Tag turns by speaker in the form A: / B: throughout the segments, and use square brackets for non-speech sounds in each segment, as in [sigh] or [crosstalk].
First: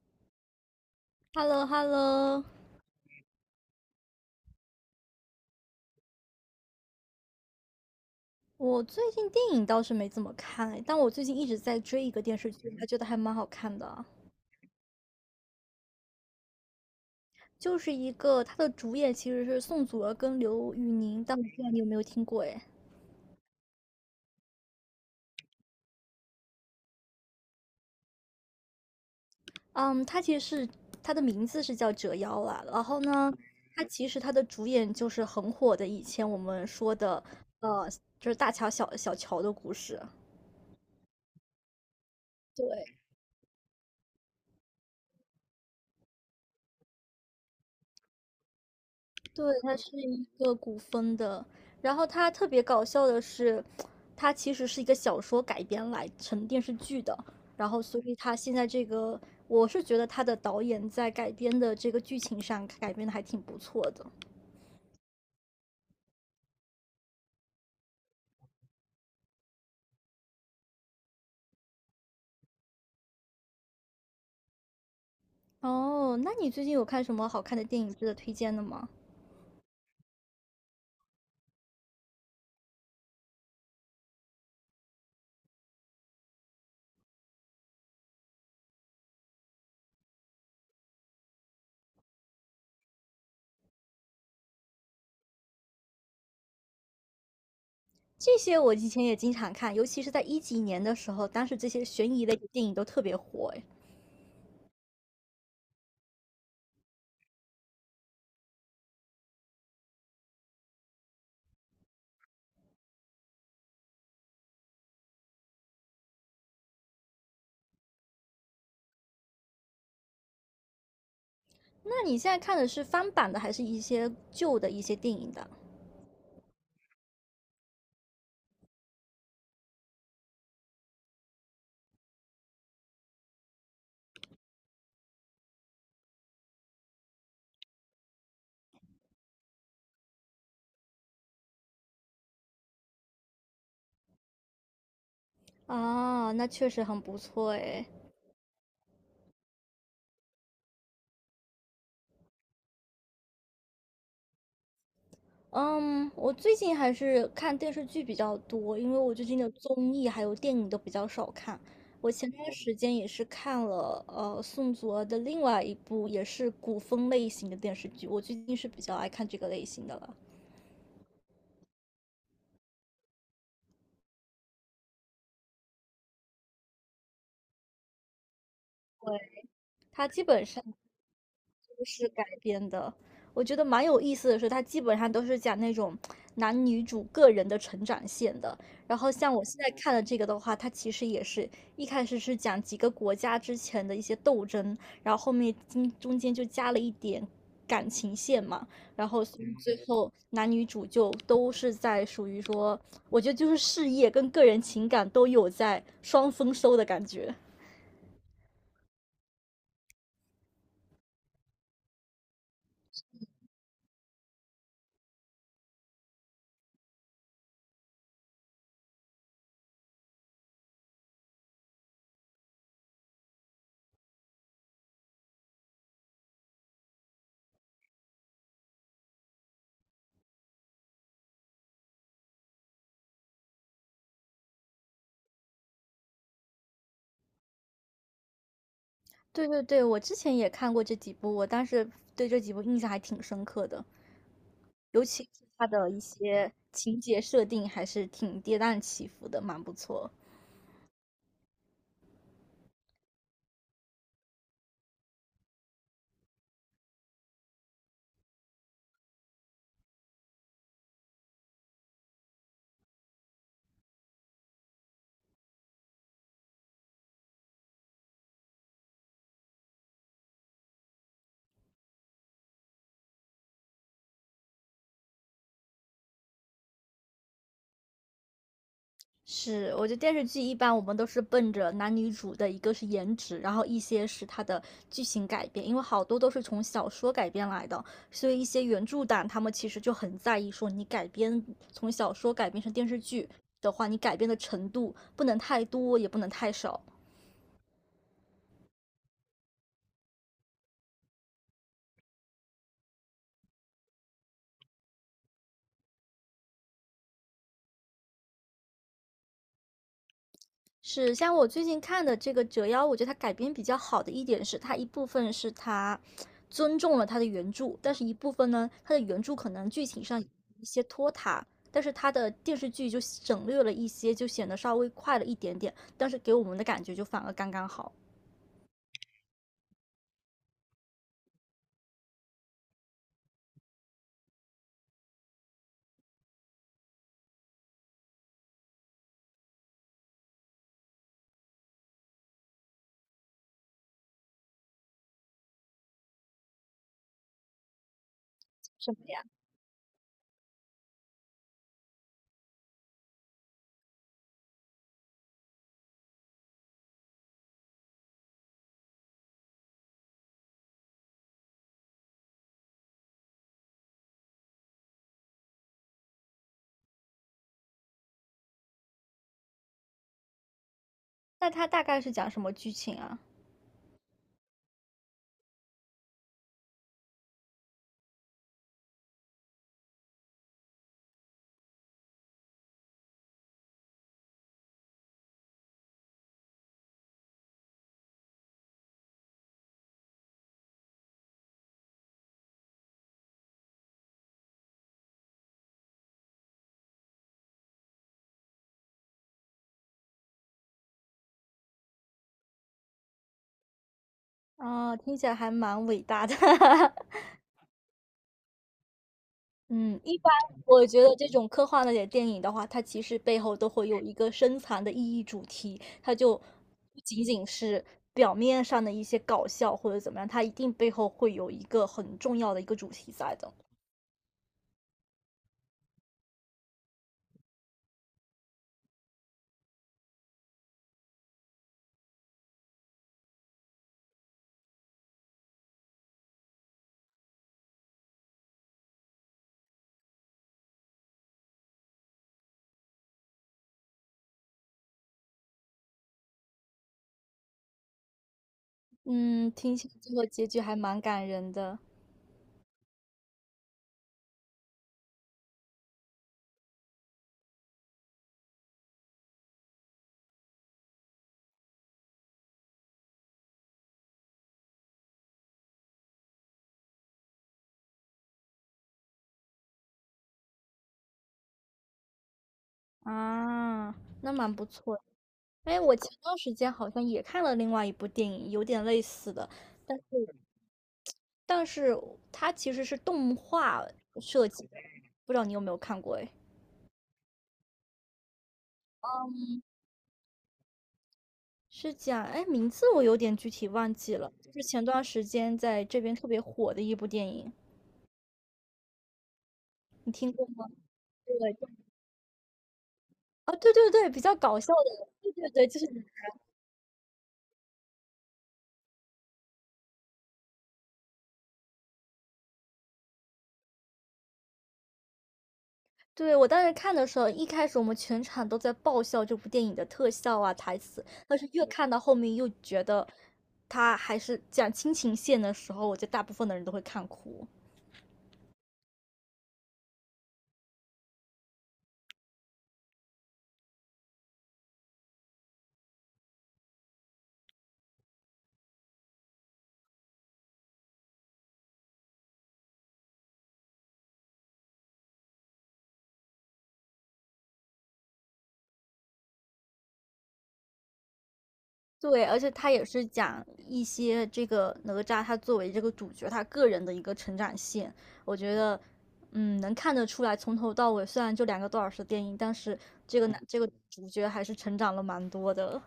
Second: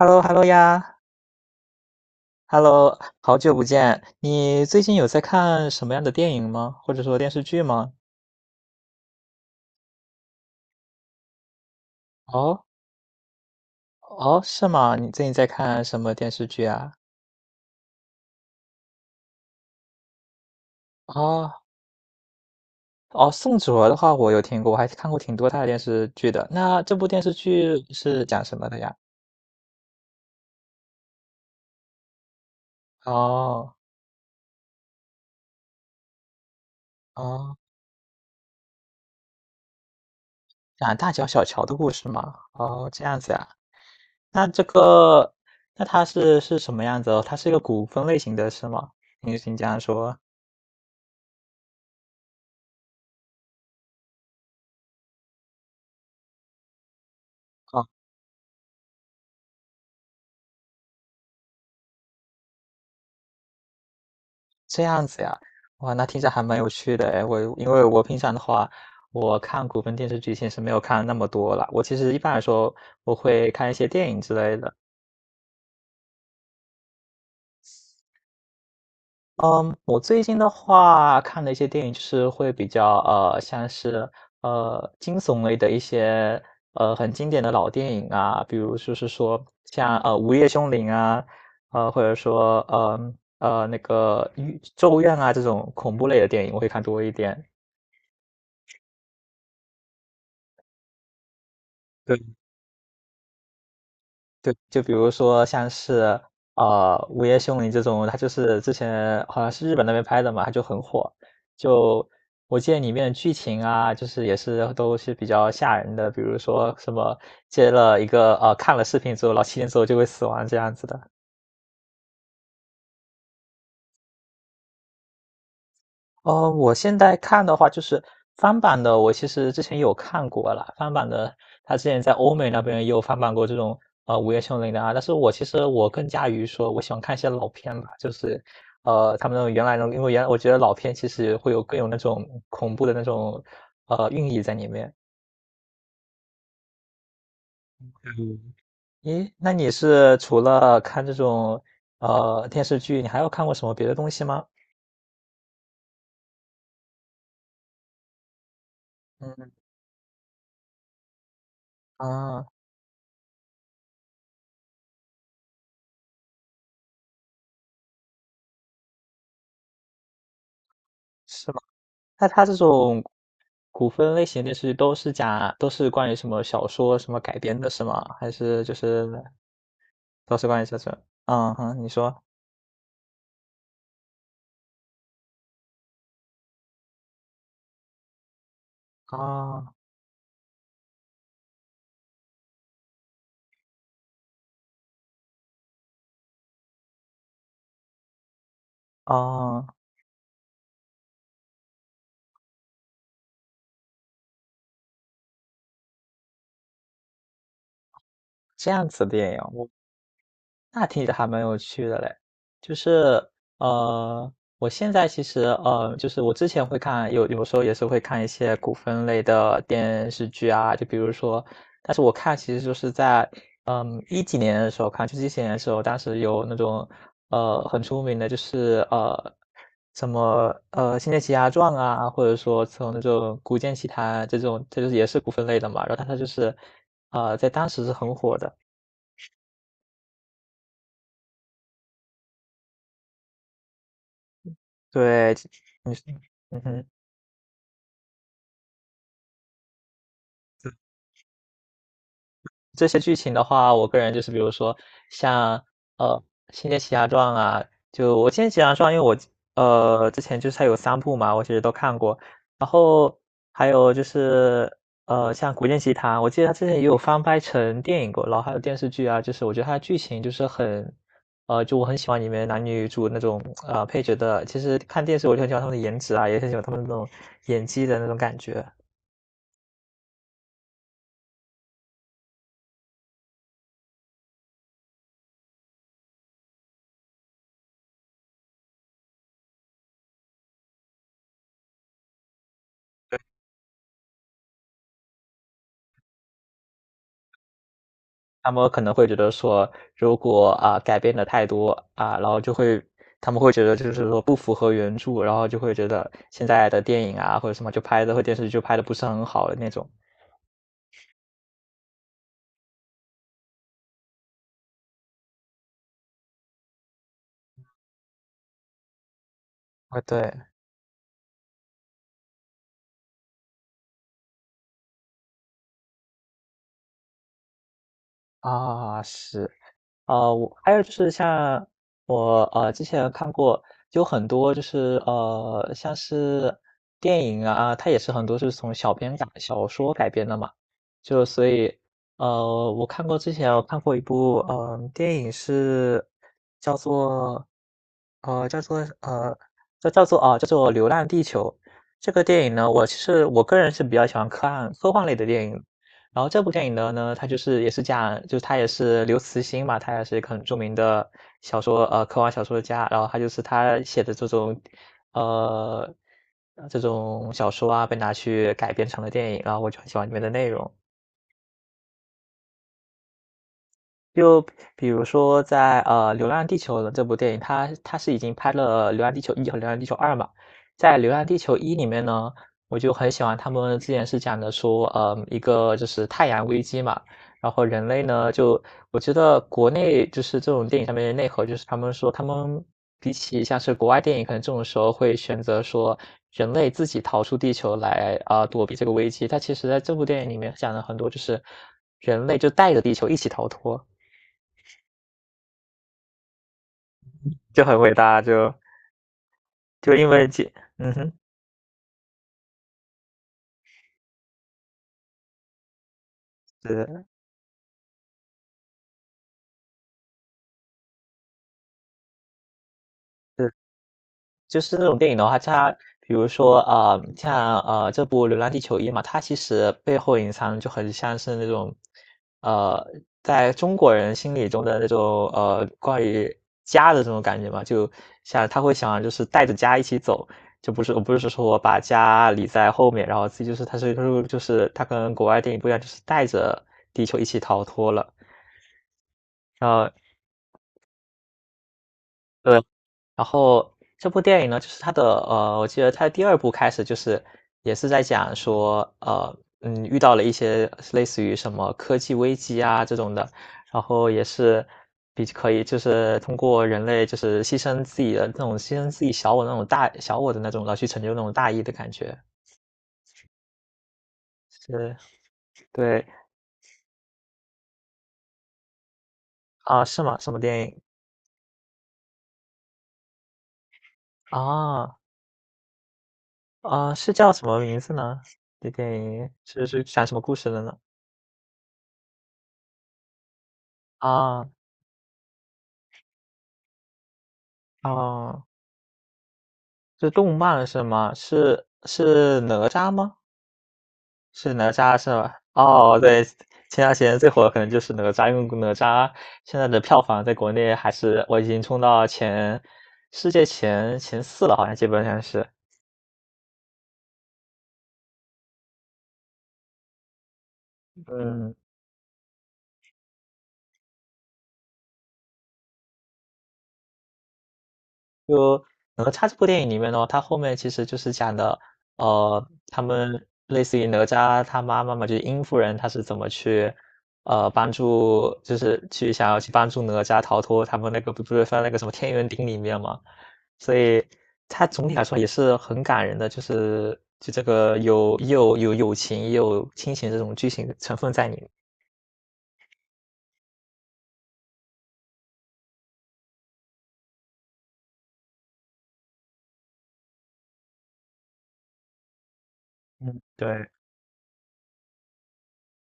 A: Hello，Hello 呀
B: h e l l o h e l l o。
A: ，Hello，好久不见。你最近有在看什么样的电影吗？或者说电视剧吗？
B: 我最近电影倒是没怎么看哎，但我最近一直在追一个电视
A: 哦
B: 剧，还觉得还蛮好看的，
A: 哦，是吗？你最近在看什么电视剧啊？
B: 就是一个它的主演其实是宋祖儿跟刘宇宁，但我不
A: 哦
B: 知道你有没有听过哎。
A: 哦，宋哲的话我有听过，我还看过挺多他的电视剧的。那这部电视剧是讲什么的呀？
B: 嗯，它其实是它的名字是叫《折腰》啦，然后呢，
A: 哦
B: 它其实它的主演就是很火的，以前我们说的
A: 哦，
B: 呃，就是大乔小乔的故事。
A: 讲大乔小乔的故事吗？哦，
B: 对。
A: 这样子呀。那这个，那它是什么样子哦？它是一个古风类型的，是吗？你
B: 对，
A: 你这
B: 它
A: 样
B: 是
A: 说。
B: 一个古风的，然后它特别搞笑的是，它其实是一个小说改编来成电视剧的，然后所以它现在这个，我是觉得它的导演在改编的这个剧情上改编的还挺不错的。
A: 这样子呀，哇，那听着还蛮有趣的哎。我因为我平常的话，我看古风电视剧其实没有看那么多啦。我其实一般来说，我会看一些电影之类的。
B: 哦，那你最近有看什么好看的电影值得推荐的吗？
A: 嗯，我最近的话看的一些电影就是会比较像是惊悚类的一些很经典的老电影啊，比如就是说像《午夜凶铃》啊，或者说那个《咒怨》啊这种恐怖类的电影，我会看多一点。
B: 这些我以前也经常看，尤其是在一几年的时候，当时这些悬疑类的电影都特别火诶。
A: 对，就比如说像是《午夜凶铃》这种，它就是之前好像是日本那边拍的嘛，它就很火。就我记得里面的剧情啊，就是也是都是比较吓人的，比如说什么接了一个看了视频之后，然后7天之后就会死亡这样子的。
B: 那你现在看的是翻版的，还是一些旧的一些电影的？
A: 我现在看的话就是翻版的，我其实之前有看过了，翻版的，他之前在欧美那边也有翻版过这种《午夜凶铃》的啊。但是我其实我更加于说，我喜欢看一些老片吧，就是他们那种原来那种，因为原来我觉得老片其实会有更有那种恐怖的那种寓意在里面。
B: 啊，那确实很不错诶。
A: 嗯，咦，那你是除了看这种电视剧，你还有看过什么别的东西吗？
B: 嗯，我最近还是看电视剧比较多，因为我最近的
A: 嗯
B: 综艺还有电影都比较少看。我前
A: 啊，
B: 段时间也是看了宋祖儿的另外一部也是古风类型的电视剧，我最近是比较爱看这个类型的了。
A: 是，那它这种古风类型电视剧都是讲都是关于什么小说什么改编的，是吗？还是就是
B: 它基
A: 都
B: 本
A: 是关
B: 上
A: 于小说？嗯哼，
B: 故
A: 你
B: 事
A: 说，
B: 改编的。我觉得蛮有意思的是，它基本上都是讲那种男女主个人的成长线的。然后像我现在
A: 啊
B: 看的这个的话，它其实也是一开始是讲几个国家之前的一些斗争，然后后面中间就加了一点感情线嘛，然后所以
A: 啊，
B: 最后男女主就都是在属于说，我觉得就是事业跟个人情感都有在双丰收的感觉。
A: 这样子的电影，那听着还蛮有趣的嘞，就是呃，我现在其实就是我之前会看，有时候也是会看一些古风类的电视剧啊，就比如说，但是我看其实就是在嗯一几年的时候看，就是一几年的时候，当时有那种很出名的，就是什么《仙剑奇侠传》啊，或者说从那种《古剑奇谭》这种，这就是也是古风类的嘛，然后它就是在当时是很火的。
B: 对对对，我之前也看过这几部，我当时对这几部印象还挺深刻的，尤其
A: 对，
B: 是它的
A: 你
B: 一
A: 是，
B: 些
A: 嗯哼，
B: 情节设定还是挺跌宕起伏的，蛮不错。
A: 这些剧情的话，我个人就是比如说像呃《仙剑奇侠传》啊，就我《仙剑奇侠传》，因为我之前就是它有3部嘛，我其实都看过，然后还有就是像《古剑奇谭》，我记得它之前也有翻拍成电影过，然后还有电视剧啊，就是我觉得它的剧情就是很就我很喜欢里面男女主那种配角的，其实看电视我就很喜欢他们的颜值啊，也很喜欢他们那种演技的那种感觉。
B: 是，我觉得电视剧一般我们都是奔着男女主的一个是颜值，然后一些是它的剧情改编，因为好多都是从小说改编来的，所以一些原著党他们其实就很在意说你改编从小说改编成电视剧的话，你改编的程度不能太多，也不能太少。
A: 他们可能会觉得说，如果啊、改变的太多啊、然后他们会觉得就是说不符合原著，然后就会觉得现在的电影啊或者什么就拍的或电视剧就拍的不是很好的那种。
B: 是，像我最近看的这个《折腰》，我觉得它改编比较好的一点是，它一部分是它尊重了它的原著，但是一部分呢，它的原著可能剧
A: 啊，
B: 情上有
A: 对
B: 一些拖沓，但是它的电视剧就省略了一些，就显得稍微快了一点点，但是给我们的感觉就反而刚刚好。
A: 啊，是。啊，我还有就是像我之前看过，有很多就是像是电影啊，它也是很多是从小说改编的嘛，就所以我看过一部嗯、电影是叫做呃叫做
B: 什么呀？
A: 呃叫做《流浪地球》这个电影呢，我其实我个人是比较喜欢科幻类的电影，然后这部电影的呢，它就是也是讲，就是他也是刘慈欣嘛，他也是一个很著名的小说科幻小说家，然后他就是他写的这种呃这种小说啊，被拿去改编成了电影，然后我就很喜欢里面的内容。
B: 那它大概是讲什么剧情啊？
A: 就比如说在《流浪地球》的这部电影，它是已经拍了《流浪地球一》和《流浪地球二》嘛。在《流浪地球一》里面呢，我就很喜欢他们之前是讲的说，呃，一个就是太阳危机嘛，然后人类呢就我觉得国内就是这种电影上面的内核，就是他们说他们比起像是国外电影，可能这种时候会选择说人类自己逃出地球来啊、躲避这个危机。它其实在这部电影里面讲了很多，就是人类就带着地球一起逃脱。
B: 啊，听起来还蛮伟大的 [laughs]
A: 就很伟大，就
B: 嗯，
A: 因
B: 一
A: 为
B: 般
A: 这，
B: 我
A: 嗯
B: 觉
A: 哼，
B: 得这种科幻类的电影的话，它其实背后都会有一个深藏的意义主题，它就不
A: 是
B: 仅仅是表面上的一些搞笑或者怎么样，它一定背后会有一个很重要的一个主题在的。
A: 是，就是这种电影的话，它比如说啊、像这部《流浪地球一》嘛，它其实背后隐藏就很像是那种呃在中国人心里中的那种关于家的这种感觉嘛，就像他会想就是带着家一起走。就不是，我不是说我把家理在后面，然后自己就是，他是就是他跟国外电影不一样，就是带着地球一起逃脱了。
B: 嗯，
A: 然
B: 听起
A: 后
B: 来最后结局还蛮感人的。
A: 对，然后这部电影呢，就是它的我记得它的第二部开始就是也是在讲说，遇到了一些类似于什么科技危机啊这种的，然后也是比可以就是通过人类就是牺牲自己的那种牺牲自己小我那种大小我的那种，然后去成就那种大义的感觉。
B: 啊，那蛮不
A: 是，
B: 错的。哎，我
A: 对，
B: 前段时间好像也看了另外一部电影，有点类似的，
A: 啊，
B: 但
A: 是吗？什么电影？
B: 但是它其实是动画设计的，
A: 啊，
B: 不知道你有没有看过哎？
A: 啊，是叫什么名字呢？这电影是讲什么故事的呢？
B: 是讲，哎，名字我有点具体忘记了，
A: 啊，
B: 就是前段时间在这边特别火的一部电影，
A: 啊。是
B: 你听
A: 动
B: 过
A: 漫
B: 吗？
A: 是吗？
B: 对，
A: 是
B: 对
A: 是哪吒吗？
B: 哦，对对对，比较
A: 是
B: 搞
A: 哪
B: 笑
A: 吒
B: 的，
A: 是
B: 对
A: 吧？
B: 对对，就是，
A: 哦，对，前段时间最火的可能就是哪吒，因为哪吒现在的票房在国内还是我已经冲到前世界前四了，好像基本上是，
B: 对，我当时看的时候，一开始我们全场都在爆笑这部电影的特效啊、台词，但是
A: 嗯。
B: 越看到后面又觉得，他还是讲亲情线的时候，我觉得大部分的人都会看哭。
A: 就哪吒这部电影里面呢，它后面其实就是讲的，呃，他们类似于哪吒他妈妈嘛，就是殷夫人，她是怎么去，呃，帮助，就是去想要去帮助哪吒逃脱他们那个不是放在那个什么天元鼎里面嘛，所以它总体来说也是很感人的，就是这个又有友情也有亲情这种剧情成分在里面。
B: 对，而且他也是讲一些这个哪吒他作为这个主角他个人的一个成长线，我觉得，嗯，能看得出来，从头到尾虽然就2个多小时的电影，但是这
A: 嗯，
B: 个男这
A: 对，
B: 个主角还是成长了蛮多的。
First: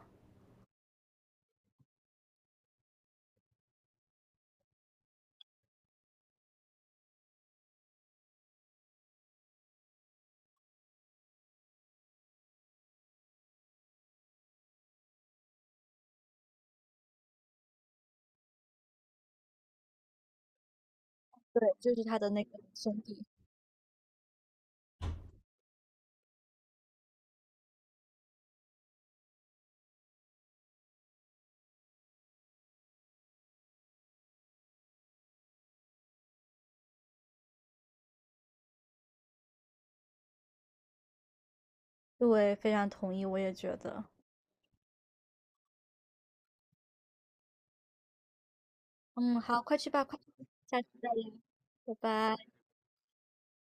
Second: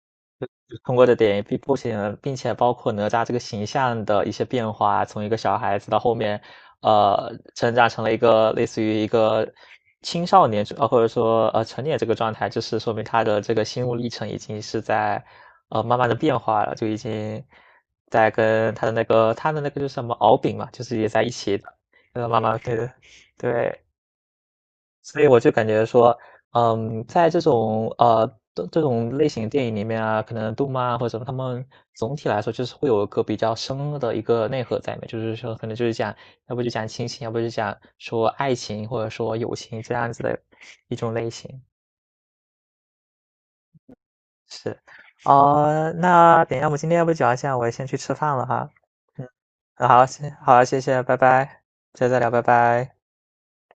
A: 通过的点并不仅并且包括哪吒这个形象的一些变化，从一个小孩子到后面，呃，成长成了一个类似于一个青少年，呃，或者说成年这个状态，就是说明他的这个心路历程已经是在慢慢的变化了，就已经在跟他的那个就是什么敖丙嘛，就是也在一起
B: 对，
A: 的，
B: 就是他
A: 呃，
B: 的
A: 慢
B: 那
A: 慢
B: 个
A: 对
B: 兄弟。
A: 对。所以我就感觉说，嗯，在这种这种类型的电影里面啊，可能动漫啊或者什么，他们总体来说就是会有一个比较深的一个内核在里面，就是说可能就是讲，要不就讲亲情，要不就讲说爱情或者说友情这样子的一种类型。
B: 对，非常同意，我也觉得。
A: 是，呃，那等一下我们今天要不就聊一下，我先去吃饭了哈。嗯，
B: 嗯，好，快去吧，
A: 好，
B: 快去吧
A: 好，谢
B: 下次
A: 谢，
B: 再
A: 拜
B: 聊，
A: 拜，
B: 拜
A: 下次再聊，拜
B: 拜。
A: 拜。